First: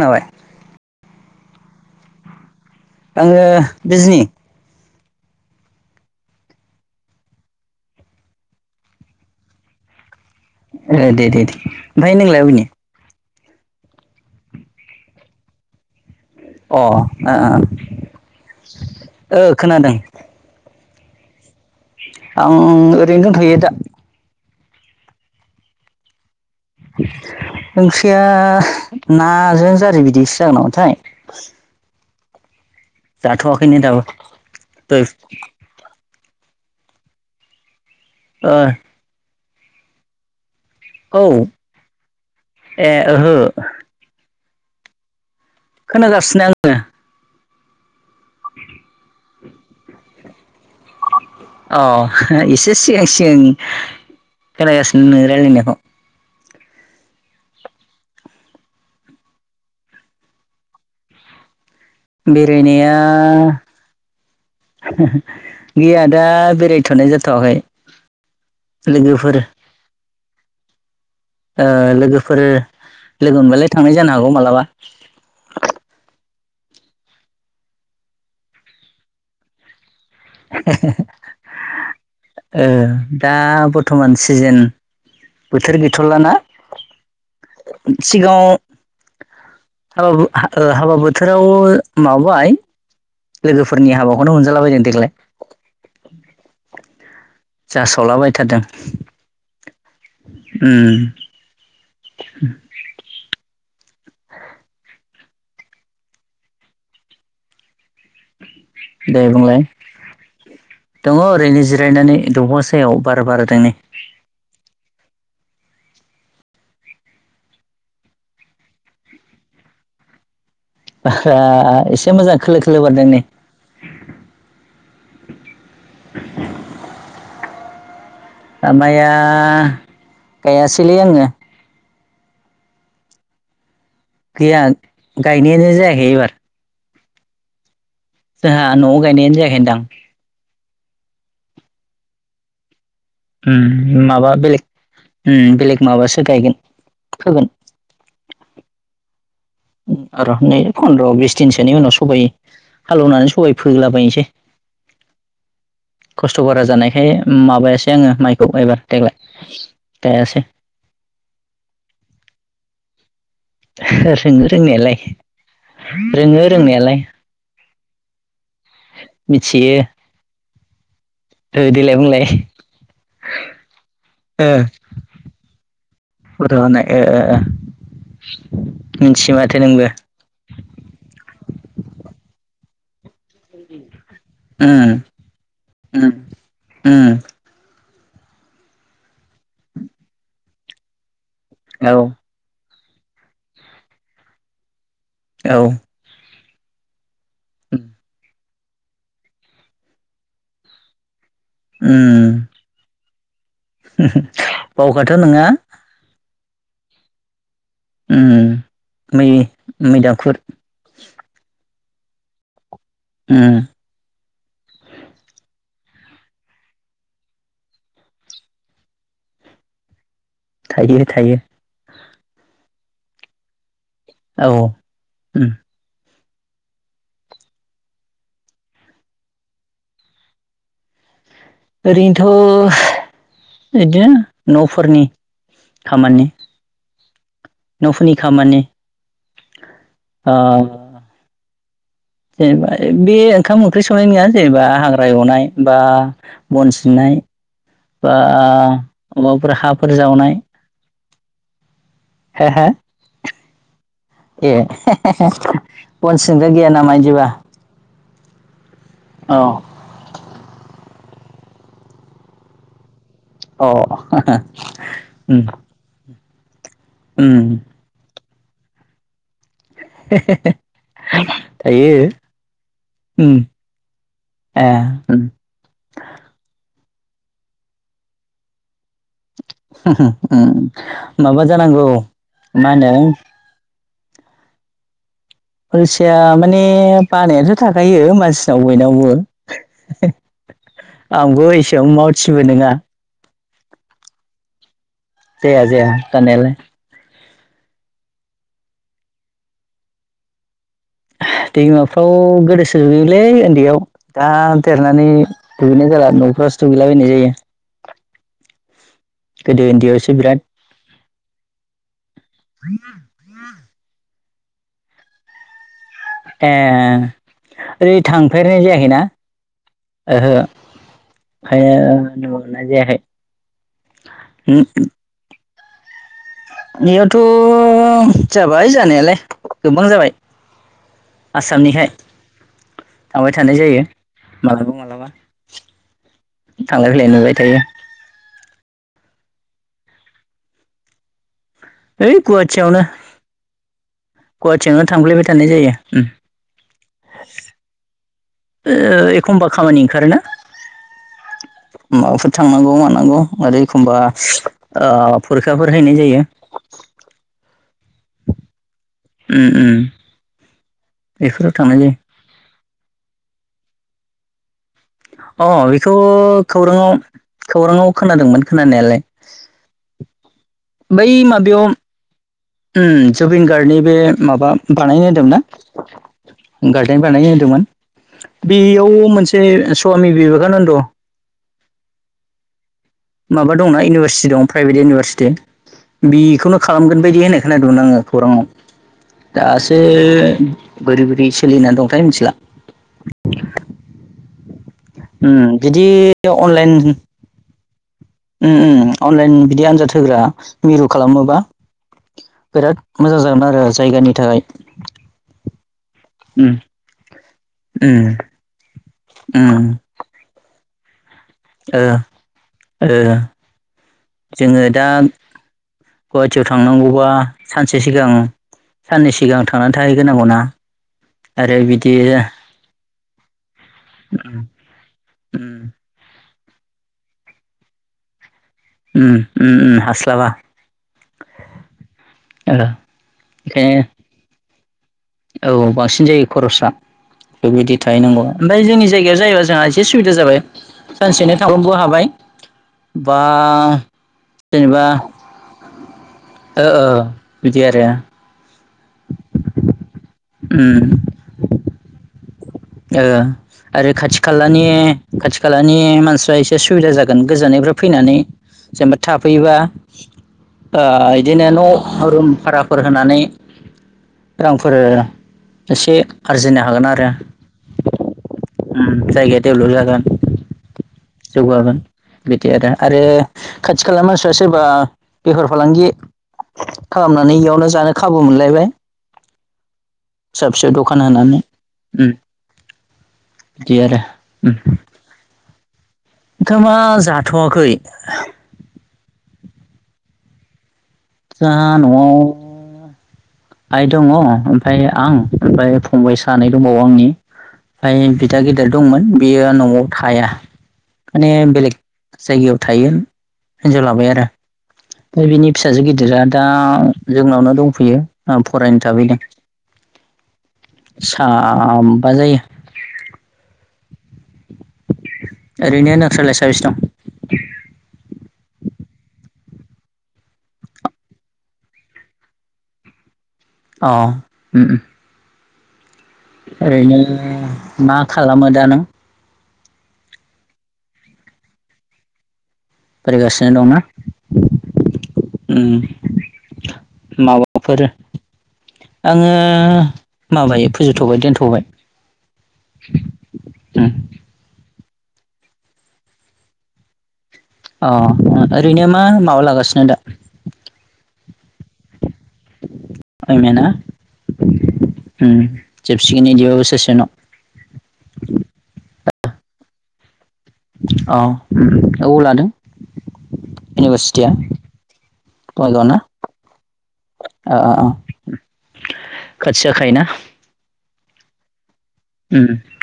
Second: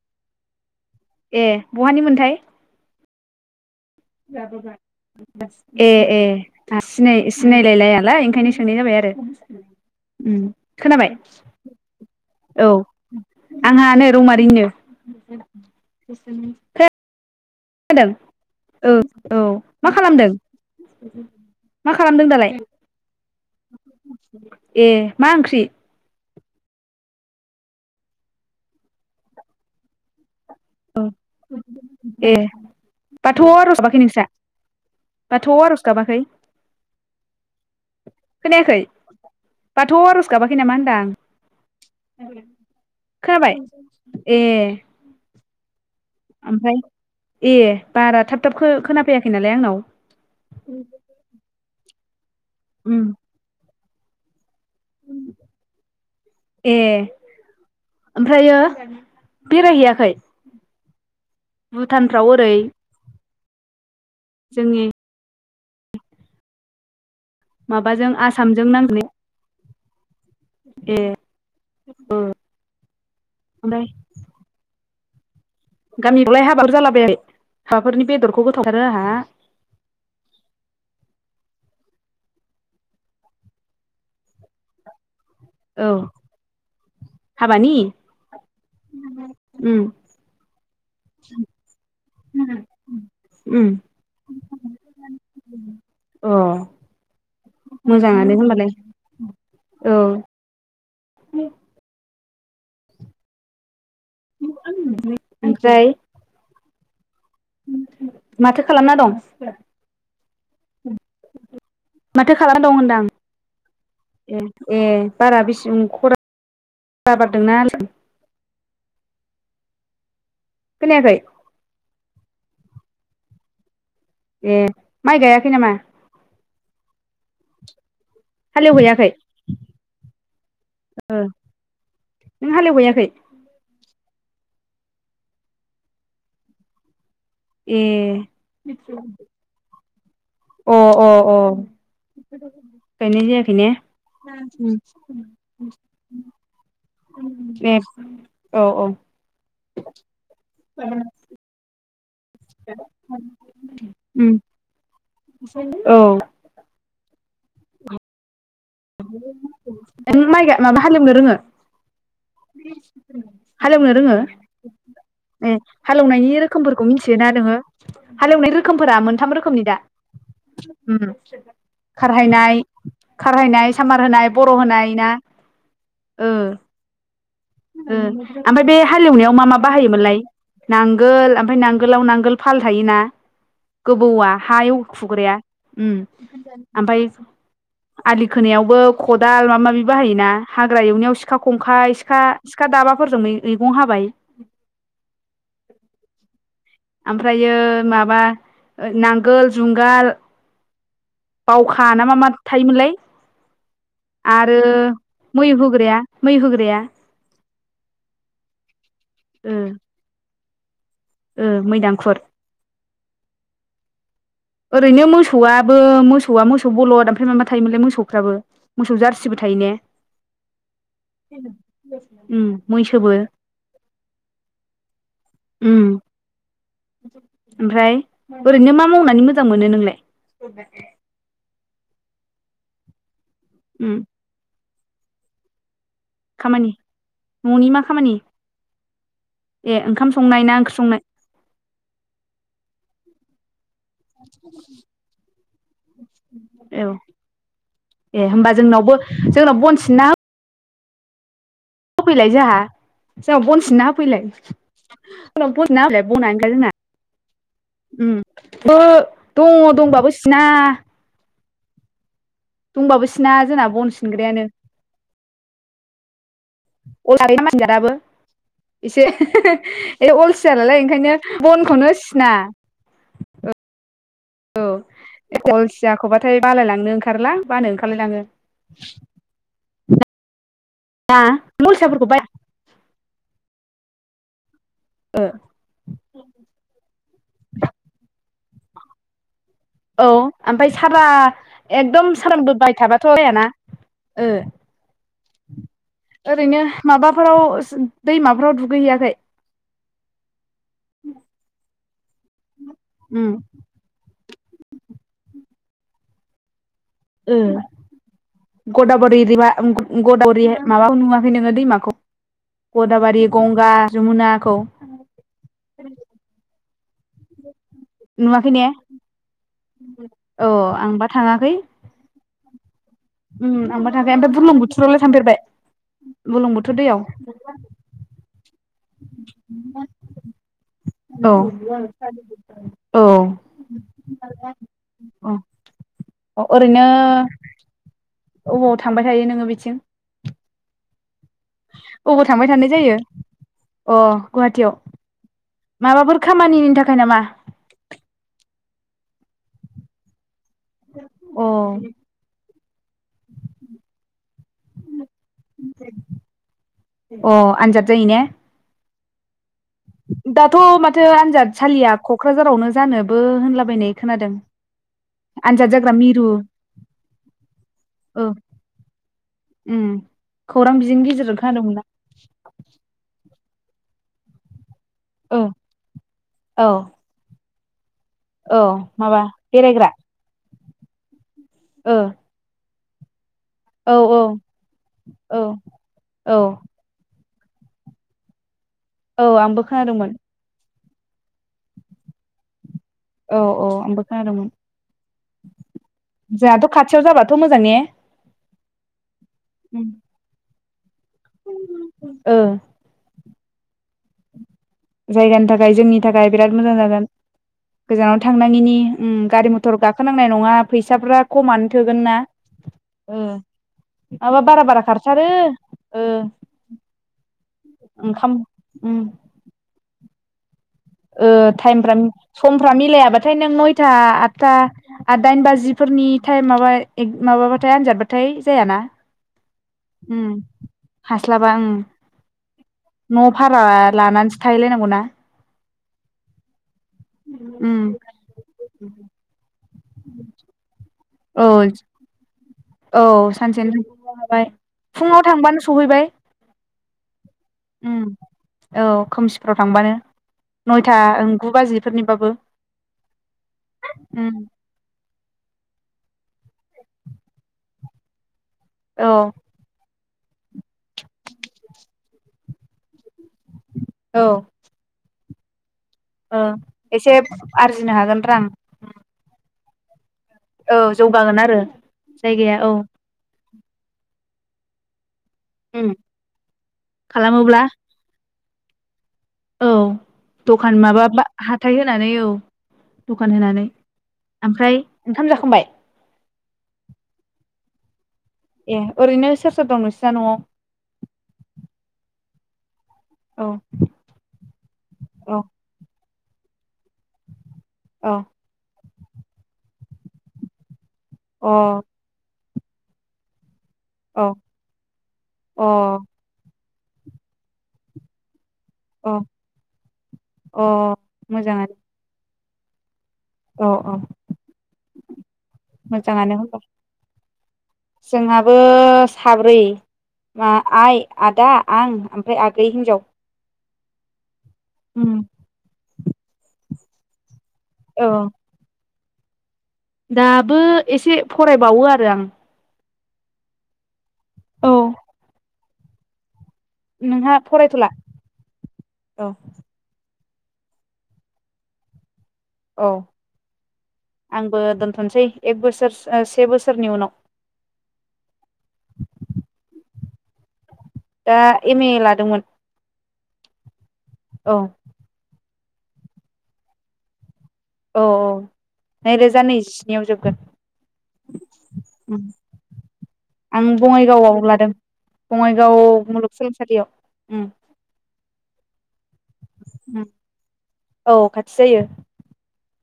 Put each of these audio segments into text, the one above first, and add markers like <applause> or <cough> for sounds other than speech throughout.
खोनाबाय? एह बहानि मोनथाय? आङो बिजनि। एह एह सिनाय सिनायलायलायालाय ओंखायनो सोंनाय जाबाय आरो। उम ए खोनाबाय दे दे दे ओमफ्राय नोंलाय अबेनि अ औ। आंहानो रौमारिनो अ' ओ ओ ओ। जादों औ औ मा खोनादों खालामदों? मा खालामदों दालाय आं ओरैनो दंथ'यो दा। ए मा ओंख्रि ओंख्रिया नाजों जारि बिदैसो जागोन नामाथाय ए बाथौ जाथ'वाखैनो आर'ज दाबो गाबाखै नोंस्रा दहाय बाथौ आर'ज गाबाखै ओ खोनायाखै बाथौ आर'ज गाबाखै नामा होनदां औ ए ओहो खोनाबाय ए खोनागासिनो आङो ओमफ्राय ए बारा थाब थाब खो खोनाफैयाखै नालाय आंनाव अ एसे उम सिगां सिगां खोनागासिनो नोंनि रायलायनायखौ ए ओमफ्रायो बेरायहैयाखै भुटानफ्राव ओरै बेरायनाया जोंनि गैया दा बेरायथ'नाय जा थवाखै माबाजों आसामजों नांनानै लोगोफोर ए ओ लोगोफोर लोगो मोनबालाय थांनाय जानो हागौ मालाबा गामिआवलाय हाबाफोर जालाबायाखै हाबाफोरनि बेदरखौ गोथाव मोनथारो आंहा ओ दा बर्थ'मान सिजोन बोथोर औ गैथ'लाना हाबानि सिगाङाव उम हाबाबो हा हाबा बोथोराव माबाबाय उम लोगोफोरनि हाबाखौनो मोनजालाबायदों देग्लाय अ जासावला मोजाङानो बायथारदों होनबालाय औ <inaudible> ओमफ्राय माथो खालामना दं दे बुंलाय दङ ओरैनो जिरायनानै माथो खालामना दंफां दं सायायाव होनदां बार बारदोंमोन नै ए ए बारा बेसेबां खरआ बारदोंना खोनायाखै बारा एसे मोजां खोलो खोलो बारदों नै ए माइ गायाखै नामा? <inaudible> दा हालेवहैयाखै माइया गायासैलै आङो नों हालेवहैयाखै। गैया गायनायानो जायाखै एबार। ए जोंहा न'आव गायनायानो जायाखै होनदां। अ अ अ। गायनाय जायाखै ने उम माबा बेलेग उम बेलेग माबासो गायगोन फोगोन दे औ औ। र' नै फन्द्र' बिस दिनसोनि उनाव। सबाइ हालौवनानै सबाइ फोहोलाबायसै। उम औ। माबायासै आङो माइ। नों माइ गा माबा हालेवनो रोङो। रोङो रोंनायालाय। ए हालेवनायनि रोङो रोखोमफोरखौ रोंनायालाय मिथियोना नोङो हालेवनाय रोखोमफोरा मोनथाम रोखोमनि मिथियो दा उम ओ देलाय बुंलाय खारहायनाय। खारहायनाय सामार होनाय ओ बर' होनाय ना ओ। फट' होनाय ओ ओ ओमफाय बे मिथियो हालेवनायाव मा मा माथो नोंबो बाहायोमोनलाय? नांगोल ओमफाय नांगोलाव नांगोल फाल थायोना? गोबौआ हा उम एवखुग्राया उम ओमफाय। उम आलि खोनायावबो खदाल माबा माबि बाहायोना हाग्रा एवनायावसो। सिखा खंखा औ सिखा सिखा दाबाफोरजों मैगं हाबाय। औ ओमफ्रायो माबा नांगोल जुंगाल। बावखा ना मा मा उम थायोमोनलाय आरो बावगाथ' नङा मै होग्राया। मै होग्राया। उम मै ओ मैदांखुर। ओ मैदांखुर। उम। ओरैनो मोसौआबो मोसौआ मोसौ बल'द ओमफ्राय माबा थायोमोनलाय मोसौफ्राबो मोसौ जारसिबो थायो थायो ने उम मैसोबो। औ उम ओमफ्राय ओरैनो मा मावनानै मोजां मोनो नोंलाय ओरैनोथ' उम बिदिनो न'फोरनि। खामानि न'नि मा न'फोरनि खामानि ए ओंखाम ओ संनाय ना ओंख्रि संनाय बे ओंखाम ओंख्रि संनाय नङा जेनेबा हाग्रा एवनाय बा बन औ सिबनाय बा ए होमबा जोंनावबो माबाफोर जोंनाव बन हाफोर जावनाय। सफैलाय हो जाहा हो जोंनाव बनसिनना होफैलाय ए जोंनाव बनसिना होफैलाय बन आ नो सिनग्रा गैला गैया जोंना नामा इदिबा उम औ दङ दंबाबो सिना दंबाबो सिना जोंना बन अ सिनग्रायानो उम उम अला मानसिनि जादाबो एसे ए अलसिया नालाय ओंखायनो थायो बनखौनो सिना उम औ ए उम अलसियाखौबाथाय बालायलांनो ओंखारोलां बानो ओंखारलायलाङो उ उम ना उम माबा नों जानांगौ अलसियाफोरखौ बाया मा होनो हलसिया माने बानायाथ' थाखायो मानसिनाव बयनावबो औ ओमफ्राय सारा आंबो एसेबां एकदम मावथिबो सारानबो नङा बायथाबाथ' जायाना ओ जाया जाया दाननायालाय फोराव दैमाफोराव दुगैहैयाखै दैमाफ्राव गोदोसो गुैयोलै उम उन्दैयाव दा देरनानै दुगैनाय जाला न'फ्रावसो दुगैलाबायनाय जायो गदावुरिबा गोदो उन्दैयावसो बिराद गदावुरि माबाखौ नुवाखै नोङो दैमाखौ गदाबारि गंगा जमुनाखौ ए ओरै नुवाखै थांफेरनाय ने जायाखैना ओहो औ आंबा थाङाखै ओखनो नुनाय जायाखै उम आंबो थांङाखै ओमफ्राय बुरलं बोथोरावलाय थांफेरबाय बुरलुंबुथुर दैयाव बेयावथ' जाबाय जानायालाय गोबां जाबाय औ आसामनिखाय औ थांबाय थानाय जायो माब्लाबा माब्लाबा अ ओरैनो अबावाव थांबाय थायो नोङो बिथिं ओइ अबाव थांबाय थानाय गुवाहाटियावनो जायो अ गुवाहाटियाव गुवाहाटियावनो थांफ्लायबाय थानाय जायो उम माबाफोर खामानिनि थाखाय नामा ओ एखमबा खामानि ओंखारोना अ माबाफोर थांनांगौ मानांगौ आरोै एखमबा ओब फरिखाफोर हैायनाय जायो दैनो उ दाथ' माथो थांनाय आनजादसालिया जायो क'क्राझारावनो जानोबो होनलाबायनाय खोनादों अ आनजाद जाग्रा बेखौ मिरु खौराङाव खौराङाव औ खोनादोंमोन खोनानायालाय उम खौरां बिजोंनि बै गेजेरजों माबायाव खोनादोंमोन ना ओ जुबिन गार्डनि बे माबा बानायनो होदोंमोन औ औ ना गार्डन बानायनो होदोंमोन औ बेयाव माबा मोनसे बेरायग्रा स्वामि बिबेकानन्द ओ माबा दंना औ औ इउनिभारसिटि दं प्राइभेट इउनिभारसिटि औ बि औ खौनो खालामगोन बायदि होनो खोनादोंमोन आङो खौराङाव औ आंबो दासो खोनादोंमोन बोरै बोरै सोलिनानै दंथाय मिथिला औ औ आंबो खोनादोंमोन उ बिदि जोंहाथ' अनलाइन खाथियाव जाबाथ' मोजां ने उम अनलाइन बिदि आनजाद होग्रा मिरु खालामोबा ओ बिराद मोजां ज खालामोन आरो जायगानि थाखाय जायगानि थाखाय जोंनि थाखाय उम बिराद मोजां जागोन उम गोजानाव थांनाङिनि उम गारि मथर गाखोनांनाय नङा फैसाफ्रा खमानो ओ थोगोन ना ओ जोङो दा ओ गुवाहाटियाव थांनांगौबा सानसे सिगां ओंखाम उम साननै सिगां थांनानै थाहैग्रोनांगौना ओ आरो टाइमफ्रा बिदि समफ्रा मिलायाबाथाय नों नयथा उम आदथा आ दाइन उम बाजिफोरनि टाइम माबा माबाबाथाय आनजादबाथाय जायाना उम उम ओ हास्लाबा हास्लाबा ओ ओ न' भारा बेखायनो लानानैसो थाहैलायनांगौना औ बांसिन जायो खरसा बेबायदि उम थाहैनांगौ ओमफ्राय जोंनि जायगायाव जायोबा जोंहा एसे सुबिदा जाबाय सानसेनो औ थाबनोबो हाबाय औ बा सानसेनोनो हाबाय जेनेबा फुङाव थांबानो सहैबाय ओ ओ बिदि आरो उम औ खोमसिफोराव थांबानो उम नयथा गु बाजिफोरनिबाबो आरो खाथि उम खालानि खाथि खालानि मानसिफ्रा एसे एसे सुबिदा जागोन गोजाननायफ्राय फैनानै जेनेबा औ थाफैबा ओ बिदिनो न' रुम भाराफोर होनानै औ रांफोरो एसे ओ आरजिनो हागोन आरो। एसे आरजिनो हागोन रां डेभलप जागोन औ आरो जौगागोन बिदि जायगाया आरो औ आरो खाथि खालाा सोरबा बेफार फालांगि उम खालामनानै खालामोब्ला इयावनो जानो खाबु मोनलायबाय औ फिसा फिसौ दखान माबा होनानै हाथाय उम होनानै औ दखान होनानै बिदि आरो ओमफ्राय ओंखाम जाखांबाय ओंखामआ जाथ'आाखै ए ओरैनो सोर सोर दं नोंसना न'आव जोंहा नआव औ आइ दङ ओमफफ्राय आं औ ओमफफ्राय फंबाय सानै दंबावो आंनि ओमाय औ बिदा गेदेर दंमोन बियो न'आव थाया माने बेलेग अ जायगायाव थायो हिनजाव लाबाय आरो औ ओमफ्राय बिनि अ फिसाजो गिदिरा दा जोंनावनो दंफैयो फरायनो अ थाबैदों। अ मोजाङानो साबबा जायो औ औ ओरैनो नोंस्रालाय मोजाङानो ह साबेसे दं जोंहाबो साब्रै म आइ आदा आं ओमफ्राय आगै हिनजाव अ उम ओरैनो मा औ खालामो दा नों दाबो एसे फरायबावो आरो आं फरायगासिनो दंना औ उम नोंहा माबाफोर फरायथ'ला औ आङो माबायो फोजोबथ'बाय दोनथ'बाय औ आंबो दोन- थ'नोसै एक बोसोर से बोसोरनि उनाव अ ओरैनो मा माबा लागासिनो दा दा एम ए लादोंमोन। ओइ मेना औ उम जेबसिखगोन बिदिबा बोसोरसे उनाव औ औ नैरोजा नैजिस्निआव जोब- औ उम उम औ लादों आं इउनिभारसिटिया बङाइगावआव लादों बङाइगाव मुलुगसोलोंसालियाव। <inaudible> ओ ओ खाथि जाखायो ना? औ खाथि जायो।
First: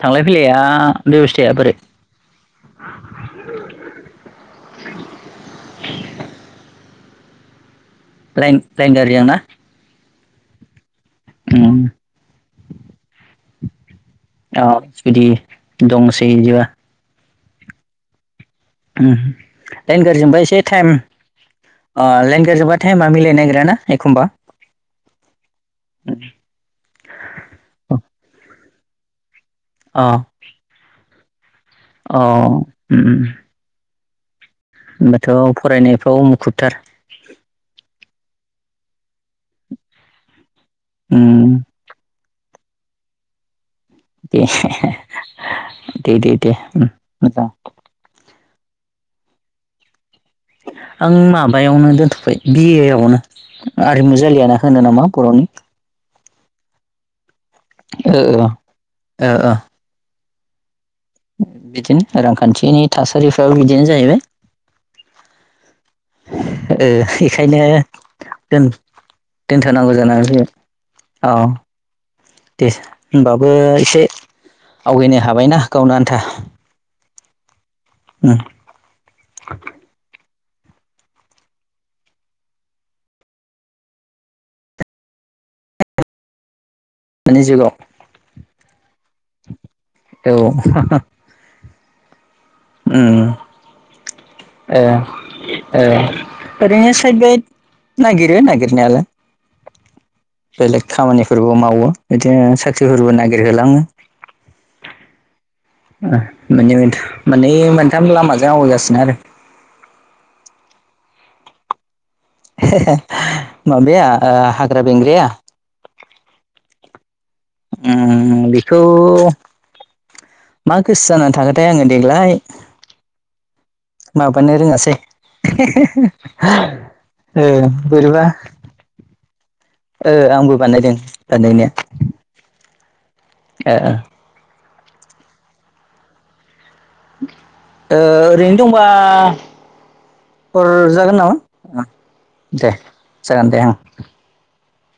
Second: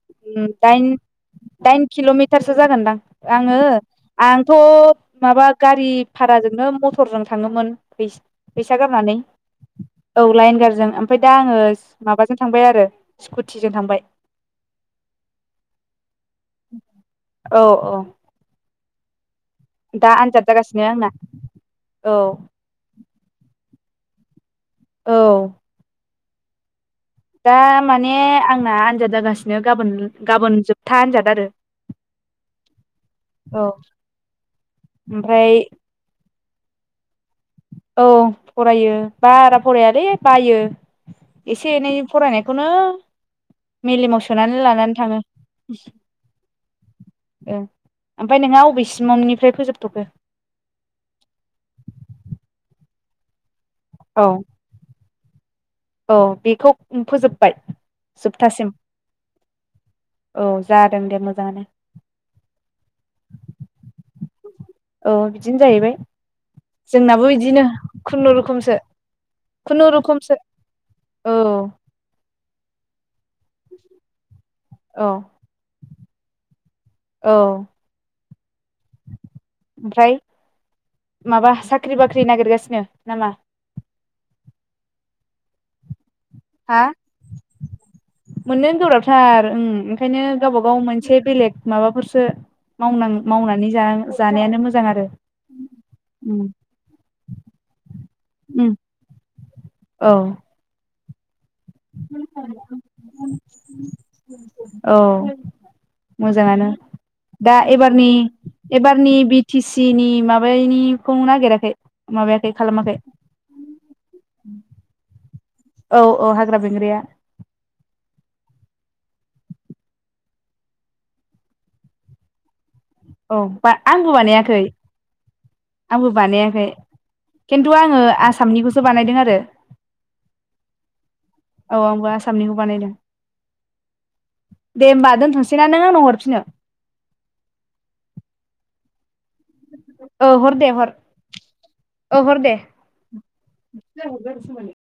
थांलाय दाइन फैलाया बे दाइन किल'मिटारसो जागोनदां आङो आंथ' माबा गारि भारा जोंनो मथरजों थाङोमोन लाइन फैसा लाइन गारनानै गारिजों ना औ लाइन गारजों ओमफ्राय दा आङो उम माबाजों थांबाय आरो स्कुटिजों थांबाय। औ स्कटि दंसै बिदिबा औ औ लाइन दा गारजोंबा आनजाद एसे जागासिनो टाइम आंना अ औ लाइन गारजोंबा टाइमा मिलायनोनागिराना एखमबा औ <inaudible> दा माने आंना आनजाद जागासिनो गाबोन अ गाबोन जोबथा आनजाद आरो। अ उम-उम औ होनबाथ' ओमफ्राय फरायनायफ्राव मुखुबथार औ फरायो बारा फरायालै बायो उम एसे एनै फरायनायखौनो मेलेमाव दे सोनानै लानानै थाङो दे दे दे उम मोजां ओमफाय नोंहा अबेसिमनिफ्राय फोजोबथ'खो आं माबायावनो दोनथ'बाय बि ए आवनो आरिमु औ जालिया होनो नामा बर'नि औ बेखौ फोजोब ओ-ओ-ओ-ओ औ जादों दे मोजाङानो बिदिनो रांखान्थिनि थासारिफ्राबो बिदिनो जाहैबाय अ बिदिनो जाहैबाय ओ जोंनाबो एखायनो बिदिनो दोन खुनुरुखुमसो नथारनांगौ जानानै खुनुरुखुमसो फैबाय औ दे होनबाबो एसे औ आवगायनो हाबायना गावनो आन्था औ उम ओमफ्राय माबा साख्रि बाख्रि नागिरगासिनो नामा हा <unintelligible> मोननोनो गोब्राबथार ओं ओंखायनो औ गावबा गाव मोनसे बेलेग माबाफोर उम मावनां मावनानै जानायानो मोजां आरो ए उम ओरैनो सायद बाद नागिरो नागिरो उम नागिरनायालाय औ बेलेग खामानिफोरबो मावो बिदिनो साख्रिफोरबो नागिरहोलाङो औ ओ मोजाङानो मोननै मोनथाम मोननै दा एबारनि मोनथाम लामाजों आवगाय गासिनो आरो एबारनि खौ नागेराखै? माबाया हाग्रा बेंग्राया औ-औ हाग्रा बेंग्राया उम बेखौ मा गोसो जानानै थाखोथाय आङो देग्लाय औ बा आंबो माबानो बानायाखै रोङासै आंबो बानायाखै ओ खिन्थु आङो बोरैबा आसामनिखौसो बानायदों आरो आंबो बानायदों बानाय औ आंबो नाया आसामनिखौ बानायदों ओ-ओ दे होमबा दोनथ'सैना नों आंनाव हरफिनो? ओरैनो दंबा <inaudible> ओ हर दे हर हरजागोन नामा ओ हर दे जागोन दे ओं